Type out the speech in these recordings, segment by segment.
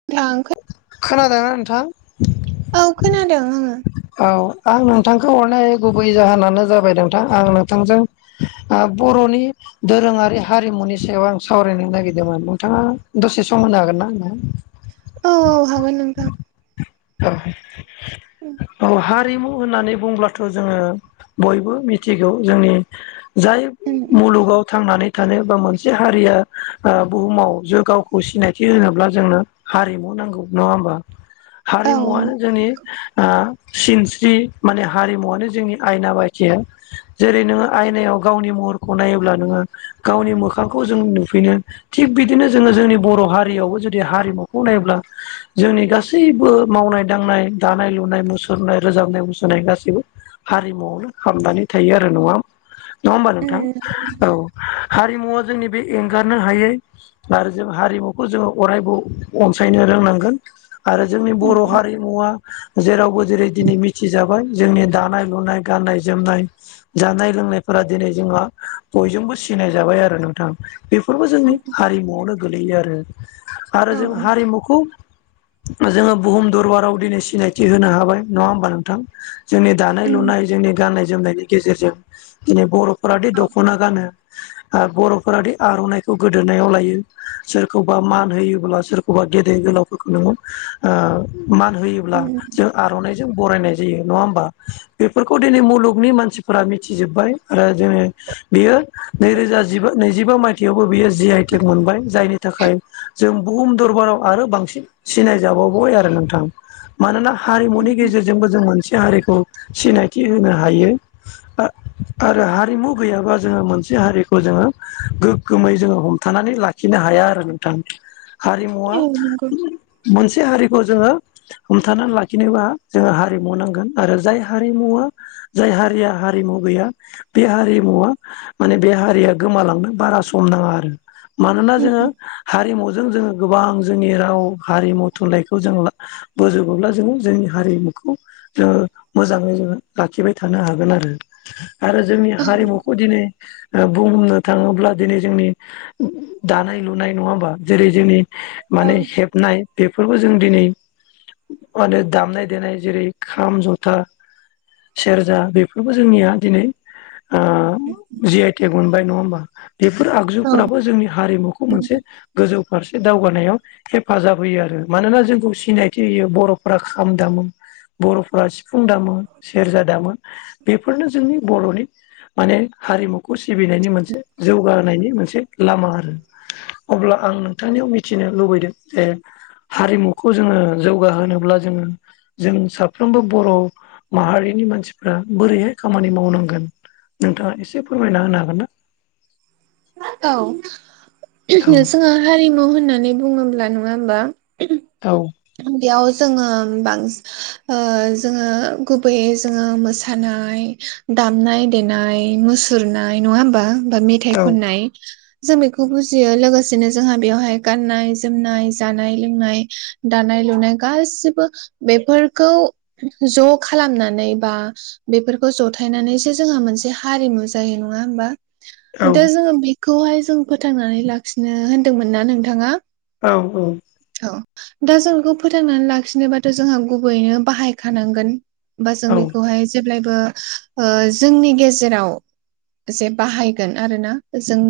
[unintelligible] खोनादों ना नोंथां। औ खोनादों आङो। औ आं नोंथांखौ हरनाय गुबै जाहोनानो जाबाय नोंथां आं नोंथांजों ओ बर'नि दोरोङारि हारिमुनि सायाव आं सावरायनो नागिरदोंमोन नोंथाङा दसे सम होनो हागोनना आंनो औ-औ हागोन नोंथां। उम औ-औ हारिमु होननानै बुंब्ला थ' जोङो बयबो मिथिगौ जोंनि जाय उम। मुलुगाव थांनानै थानो बा मोनसे हारिया ओ बुहुमाव जो गावखौ सिनायथि होनोब्ला जोंनो हारिमु नांगौ नङा होमबा औ हारिमुवानो जोंनि ओ सिनस्रि माने हारिमुवनो जोंनि आयना बाय जेरै नोङो आयनायाव गावनि महरखौ नायोब्ला नोङो गावनि मोखांखौ जों नुफिनो। थिग बिदिनो जोङो जोंनि बर' हारियावबो जुदि हारिमुखौ नायोब्ला जोंनि गासै बो मावनाय दांनाय दानाय-लुनाय मुसुरनाय रोजाबनाय मुसुनाय गासैबो हारिमुआवनो हामनानै थायो आरो नङा नङा होमबा उम नोंथां औ हारिमुवा जोंनि बे एंगारनो हायै। आरो जों हारिमुखौ जोङो अरायबो अनसायनो रोंनांगोन। आरो जोंनि उम बर' हारिमुवा जेरावबो जेरै दिनै मिथिजाबाय जोंनि दानाय लुनाय गाननाय-जोमनाय जानाय लोंनायफोरा दिनै जोंहा बयजोंबो सिनाय जाबाय आरो नोंथां। बेफोरबो जोंनि उम हारिमुआवनो गोलैयो आरो औ आरो जों हारिमुखौ जोङो बुहुम दरबाराव दिनै सिनायथि होनो हाबाय नङा होमबा नोंथां। जोंनि उम दानाय-लुनाय जोंनि गाननाय-जोमनायनि गेजेरजों दिनै बर'फोरादि औ दख'ना गानो। ओ बर'फोरादि आर'नाइखौ गोदोनायाव लायो सोरखौबा मान होयोब्ला सोर अबबा गेदेर गोलावफोरखौ नोङो ओ मान होयोब्ला उम जों आर'नाइजों बरायनाय जायो नङा होमबा? बेफोरखौ दिनै मुलुगनि मानसिफोरा मिथिजोब्बाय आरो जोङो बियो नैरोजा जिबा नैजिबा मायथाइयावबो बेयो जि आइटिक मोनबाय जायनि थाखाय जों बुहुम दरबाराव आरो बांसिन सिनायजाबावबाय आरो नोंथां। मानोना हारिमुनि गेजेरजोंबो जों मोनसे हारिखौ सिनायथि होनो हायो बा आरो हारिमु गैयाबा जोङो मोनसे हारिखौ जोङो गोग्गोमै जोङो हमथानानै लाखिनो हाया आरो नोंथां। हारिमुवा औ नंगौ मोनसे हारिखौ जोङो हमथानानै लाखिनोबा जोंङो हारिमु नांगोन आरो जाय हारिमुवा जाय हारिया हारिमु गैया बे हारिमुवा माने बे हारिया गोमालांनो बारा सम नाङा आरो। मानोना उम जोङो हारिमुजों जोङो गोबां जोंनि राव हारिमु थुनलाइखौ जों बोजोबोब्ला जोङो जोंनि हारिमुखौ जोङो मोजाङै जोङो लाखिबाय थानो हागोन आरो आरो जोंनि उम हारिमु खौ दिनै ओ बुंनो थाङोब्ला दिनै जोंनि दानाय लुनाय नङा होमबा? जेरै जोंनि औ माने हेब नाय बेफोरखौ जों दिनै मानो दामनाय देनाय जेरै खाम, जथा सेरजा बेफोरबो जोंनिया दिनै आ [inaudible] जि आइ टि मोनबाय नङा होमबा? बेफोर औ आगजुफोराबो जोंनि हारिमुखौ मोनसे गोजौ फारसे दावगानायाव हेफ फाजाब होयो आरो मानोना जोंखौ सिनायथि होयो बर'फ्रा खाम दामो। बर'फोरा सिफुं दामो, सेरजा दामो बेफोरनो जोंनि बर'नि माने हारिमुखौ सिबिनायनि मोनसे जौगानायनि मोनसे लामा आरो। अब्ला आं नोंथांनियाव मिथिनो लुबैदों जे हारिमुखौ जोङो जौगाहोनोब्ला जोङो जों साफ्रोमबो बर' माहारिनि मानसिफ्रा बोरैहाय खामानि मावनांगोन? नोंथाङा एसे फोरमायना होनो हागोन ना? औ औ जोंहा हारिमु होननानै बुङोब्ला नङा होमबा औ। बेयाव जोङो बांसि ओ जोङो गुबैयै जोङो मोसानाय दामनाय देनाय मो सुरनाय नङा होमबा? बा मेथाइ खननाय जों बेखौ बुजियो लोगोसेनो जोंहा बेयावहाय गाननाय जोमनाय, जानाय लोंनाय दानाय लुनाय गासिबबो बेफोरखौ ज' खालामनानै बा बेफोरखौ जथायनानैसो जोंहा मोनसे हारिमु जायो नङा होमबा? औ दा जोङो बेखौहाय जों फोथांनानै लाखिनो होनदोंमोन ना नोंथाङा? औ औ। औ दा जों इखौ फोथांनानै लाखिनोबाथ' जोंहा गुबैयैनो बाहायखानांगोन। होमबा जों औ बेखौहाय जेब्लायबो ओ जोंनि गेजेराव जे बाहायगोन आरो ना? जों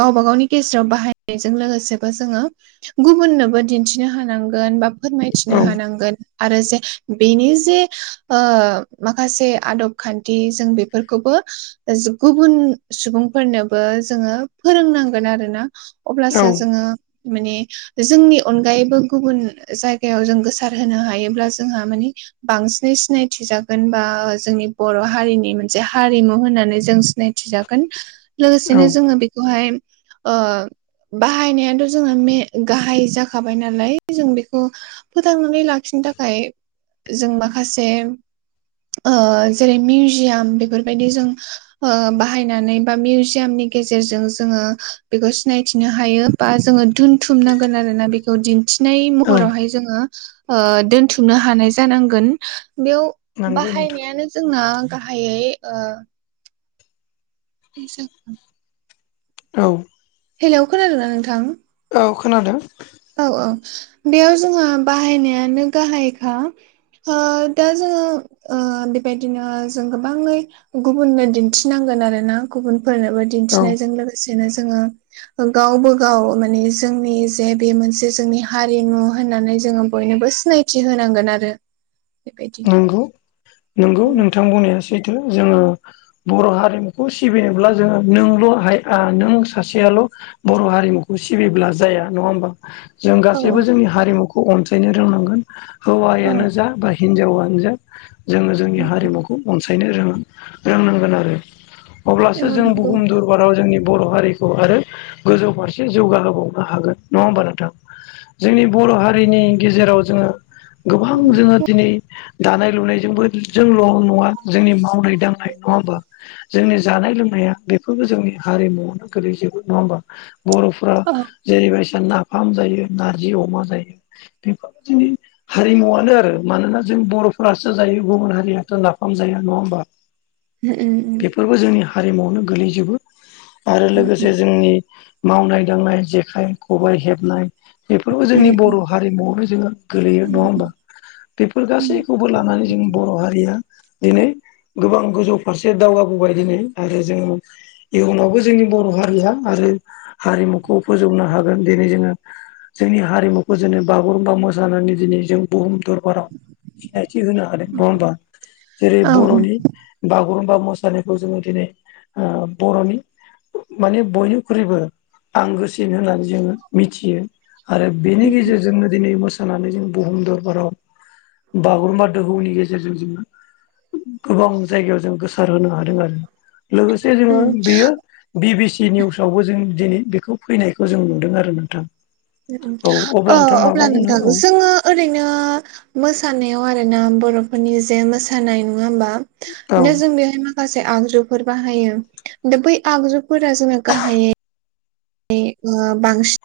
गावबा गावनि गेज्राव बाहायनायजों लोगोसेबो जोङो गुबुननोबो दिन्थिनो हानांगोन बा फोरमायथिनो हानांगोन। आरो जे बेनि जे ओ माखासे आदब खान्थि जों बेफोरखौबो ओ जो गुबुन सुबुंफोरनोबो जोङो फोरोंनांगोन आरोना। औ अब्लासो जोङो माने जोंनि अनगायैबो गुबुन जायगायाव जों गोसार होनो हायोब्ला जोंहा मानि बांसिनै सिनायथि जागोन बा जोंनि बर' हारिनि मोनसे हारिमु होननानै जों सिनायथि जा गोन औ लोगोसेनो जोङो बेखौहाय ओ बाहायनायानथ' जोंना मे गाहाइ जाखाबाय नालाय जों बेखौ फोथांनानै लाखिनो थाखाय जों माखासे ओ जेरै मिउजियाम बेफोरबायदि जों ओ बाहायनानै बा मिउजियामनि गेजेरजों जोङो बेखौ सिनायथिनो हायो। बा जोङो दोनथुमनांगोन आरोना बेखौ दिन्थिनाय औ महरावहाय जोङो ओ दोन्थुमनो हानाय जांगोन बेयाव नंगौ नोंथां बाहायनायानो जोंना गाहाइयै ओ [unintelligible] औ। हेलौ खोनादोंना नोंथां? औ खोनादों। औ औ बेयाव जोहा बाहायनायानो गाहायखा। ओ दा जोङो ओ बे बायदिनो जों गोबाङै गुबुननो दिन्थिनांगोन आरो ना गुबुनफोरनोबो औ दिन्थिनायजों लोगोसेनो जोङो गावबो गाव माने जोंनि जे बे मोनसे जोंनि हारिमु होननानै जोङो बयनोबो सिनायथि होनांगोन आरो। बेबायदि नंगौ नंगौ नोंथां बुंनाया सैथो। जोङो बर' हारिमुखौ सिबिनोब्ला जोङो नोंल' नों सासेयाल' बर' हारिमुखौ सिबिब्ला जाया नङा होमबा। जों औ गासैबो जोंनि हारिमुखौ अनसायनो रोंनांगोन औ हौवायानो जा बा हिनजावानो जा जोङो जोंनि हारिमुखौ अनसायनो रो-रोंनांगोन आरो अब्लासो औ जों नंगौ बुहुम दरबाराव जोंनि बर' हारिखौ आरो गोजौ फारसे जौगाहोबावनो हागोन नङा होमबा नोंथां। जोंनि बर' हारिनि गेजेराव जोङो गोबां जोङो दिनै दानाय लुनायजोंबो जोंल' नङा जोंनि मावनाय दांनाय नङा होमबा। जोंनि जानाय लोंनाया बेफोरबो जोंनि हारिमुवावनो गोलैजोबो नङा होमबा। बर'- फ्रा औ जेरैबायदिसिना नाफाम जायो, नारजि अमा जायो, बेफोर जोंनि हारिमुवानो आरो। मानोना जों बर'फोरासो जायो गुबुन हारियाथो नाफाम जाया नङा होमबा। ओ ओ। बो जोंनि हारिमावनो गोलैजोबो आरो उम लोगोसे उम जोंनि मावनाय-दांनाय, जेखाइ-खबाइ हेबनाय, बेफोरखौ जोंनि उम बर' हारिमुवावनो जोङो गोलैयो उम नङा उम होमबा। उम बेफोर उम गासैखौबो लानानै जों बर' हारिया दिनै गोबां गोजौ फारसे दावगाबोबाय दिनै आरो जों इयुनावबो जोंनि बर' हारिया आरो हारिमुखौ फोजौनो हागोन दिनै जोङो जोंनि हारिमुखौ जोङो बागुरुम्बा मोसानानै दिनै जों बुहुम दरबाराव सिनायथि होनो हादों नङा होनबा। जेरै औ औ बर'नि बागुरुम्बा मोसानायखौ जोङो दिनै बर'नि माने बयनिख्रुइबो आंगोसिन होननानै जोङो मिथियो। आरो बेनि उम गेजेरजोंनो दिनै मोसानानै जों बुहुम दरबाराव बागुरुम्बा दोहौनि गेजेरजों जोङो गोबां जायगायाव जों गोसारहोनो हादों आरो। लोगोसे जोङो उम बेयो बि बि सि निउसावबो जों दिनै बेखौ फैनायखौ जों नुदों आरो नोंथां। औ ओ नोंथां माबा अब्ला बुंनो नोंथां औ जोङो ओरैनो मोसानायाव आरोना बर'फोरनि जे मोसानाय नङा होमबा। औ ना जों बेवहाय माखासे आगजुफोर बाहायो दा बै आगजु फोर जोङो गाहाइयै बांसिन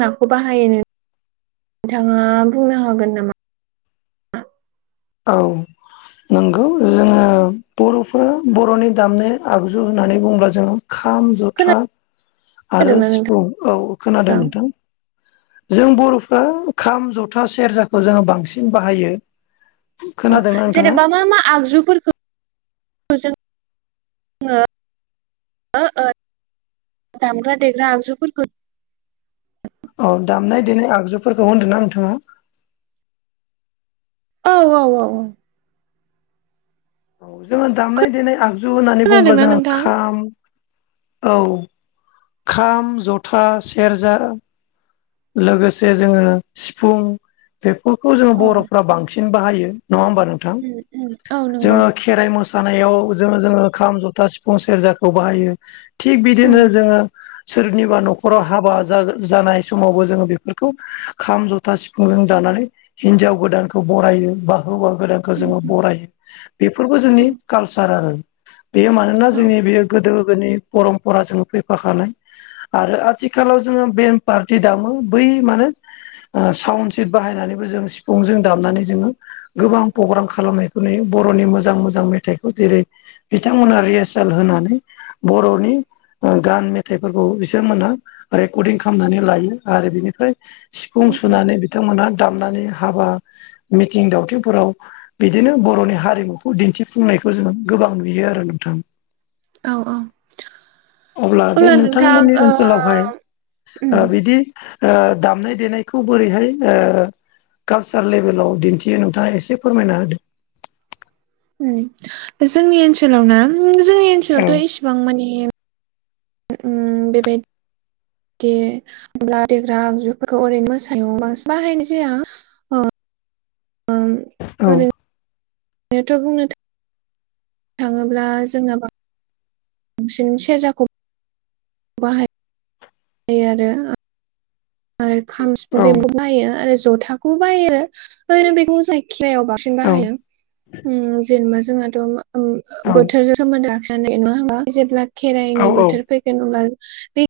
माखौ बाहायोमोन। नोंथाङा बुंनो हागोन नामा? औ। नंगौ जोङो बर'फोरा बर'नि दामनाय आगजु होननानै बुङोब्ला जोङो खाम जथा आरो खोनादोंना सिफुं औ खोनादों नोंथां। जों बर'फ्रा खाम जथा सेरजाखौ जोङो बांसिन बाहायो। औ खोनादोंना नोंथाङा? जेनेबा मा मा आगजुफोरखौ [unintelligible] दामग्रा देग्रा आगजुफोरफोरखौ औ दामनाय देनाय आगजुफोरखौ होनदों ना नोंथाङा। औ औ औ औ। औ जोङो दामनाय देनाय आगजु होननानै बुङोब्ला खोनादोंना जोङो नोंथां खाम औ खाम जथा सेरजा लोगोसे जोङो सिफुं बेफोरखौ जोङो औ बर'फ्रा बां बांसिन बाहायो नङा होमबा नोंथां उम उम औ नंगौ जोङो खेराइ मोसानायाव जों जोंङो खाम जथा सिफुं सेरजाखौ बाहायो। थिग औ बिदिनो उम जोङो सोरनिबा न'खराव हाबा जागो जानाय समावबो जोङो बेफोरखौ खाम जथा सिफुंजों दानानै हिनजाव गोदानखौ बरायो बा हौवा गोदान खो जोङो बरायो बेफोरबो जोंनि उम कालसार आरो बेयो मानोना औ जोंनि बेयो गोदो गोदनि परमपरा जोंङो फैफाखानाय आरो आथिखालाव जोङो बे पार्टि दामो बै मानो सावन सेट बाहायनानैबो जों सिफुंजों दामनानै जोङो गोबां प्ग्राम खालामनायखौ नुयो बर'नि मोजां मोजां मेथाइखौ जेरै बिथांमोना रिहार्साल होनानै बर'नि गान मेथाइफोरखौ बिथांमोनहा रेकर्डिं खालामनानै लायो आरो बिनिफ्राय सिफुं उम उम सुनानै बिथांमोनहा दामनानै हाबा मिथिं दावथिंफोराव बिदिनो बर'नि हारिमुखौ दिन्थिफुंनायखौ जोङो गोबां नुयो आरो नोंथां। औ औ अब्ला बे नोंथां नोंथांमोननि ओ ओनसोलावहाय उम ओ बिदि दामनाय देनायखौ बोरैहाय ओ कालसार लेभेलाव दिन्थियो नोंथाङा एसे फोरमायना होदो। उम जोंनि ओनसोलाव ना जोंनि औ ओनसोलावथ' इसेबां मानि उम बेबाय दि होमब्ला देग्रा आगजुफोरखौ ओरैनो मोसायो बांसिन बाहायनाय जाया ओ औ ओरै ओरैथ' बुंनो थाङोब्ला जोंनाबा बांसिन सेरजाखौ बाहायो आरो आरो खाम सिफुं औ बेंबु बायो आरो जथाखौबो बाहायो। ओरैनो बेखौ जायखिजायाव बांसिन औ बाहायो जेनेबा जोंनाथ' औ बोथोरजों सोमोन्दो लाखिनानै नङा हा जेब्ला खेराइनि बोथोर औ फैगोन होनब्ला बे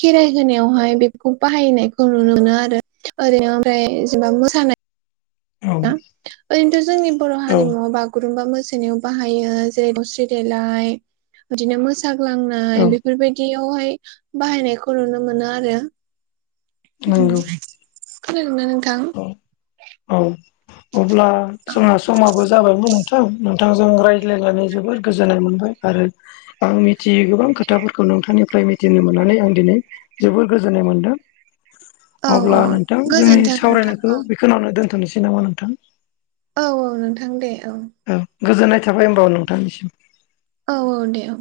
खेराइ होनायावहाय बेफोरखौ बाहायनायखौ नुनो मोनो आरो ओरैनो ओमफ्राय जेनेबा मोसानाय औ ओरैनोथ' जोंनि बर' औ हारिमुआव बाग बागुरुम्बा मोसानायाव बाहायो जेरै दावस्रि देलाय बिदिनो मोसाग्लांना औ बेफोरबायदियावहाय बाहायनायखौ नुनो मोनो आरो। नंगौ। खोनादोंना नोंथां? औ औ अब्ला औ जोंहा समाबो जाबायमोन। नोंथां नोंथांजों रायज्लायनानै जोबोर गोजोननाय मोनबाय आरो आं मिथियै गोबां खोथाफोरखौ नोंथांनिफ्राय मिथिनो मोननानै आं दिनै जोबोर गोजोननाय मोन्दों। [inaudible] अब्ला नोंथां जोंनि गोजोनथों नोंथां सावरायनायखौ बेखिनावनो दोनथ'नोसै नामा नोंथां? औ औ नोंथां दे औ। औ गोजोननाय थाबाय होमबा नोंथांनिसिम। औ औ दे औ।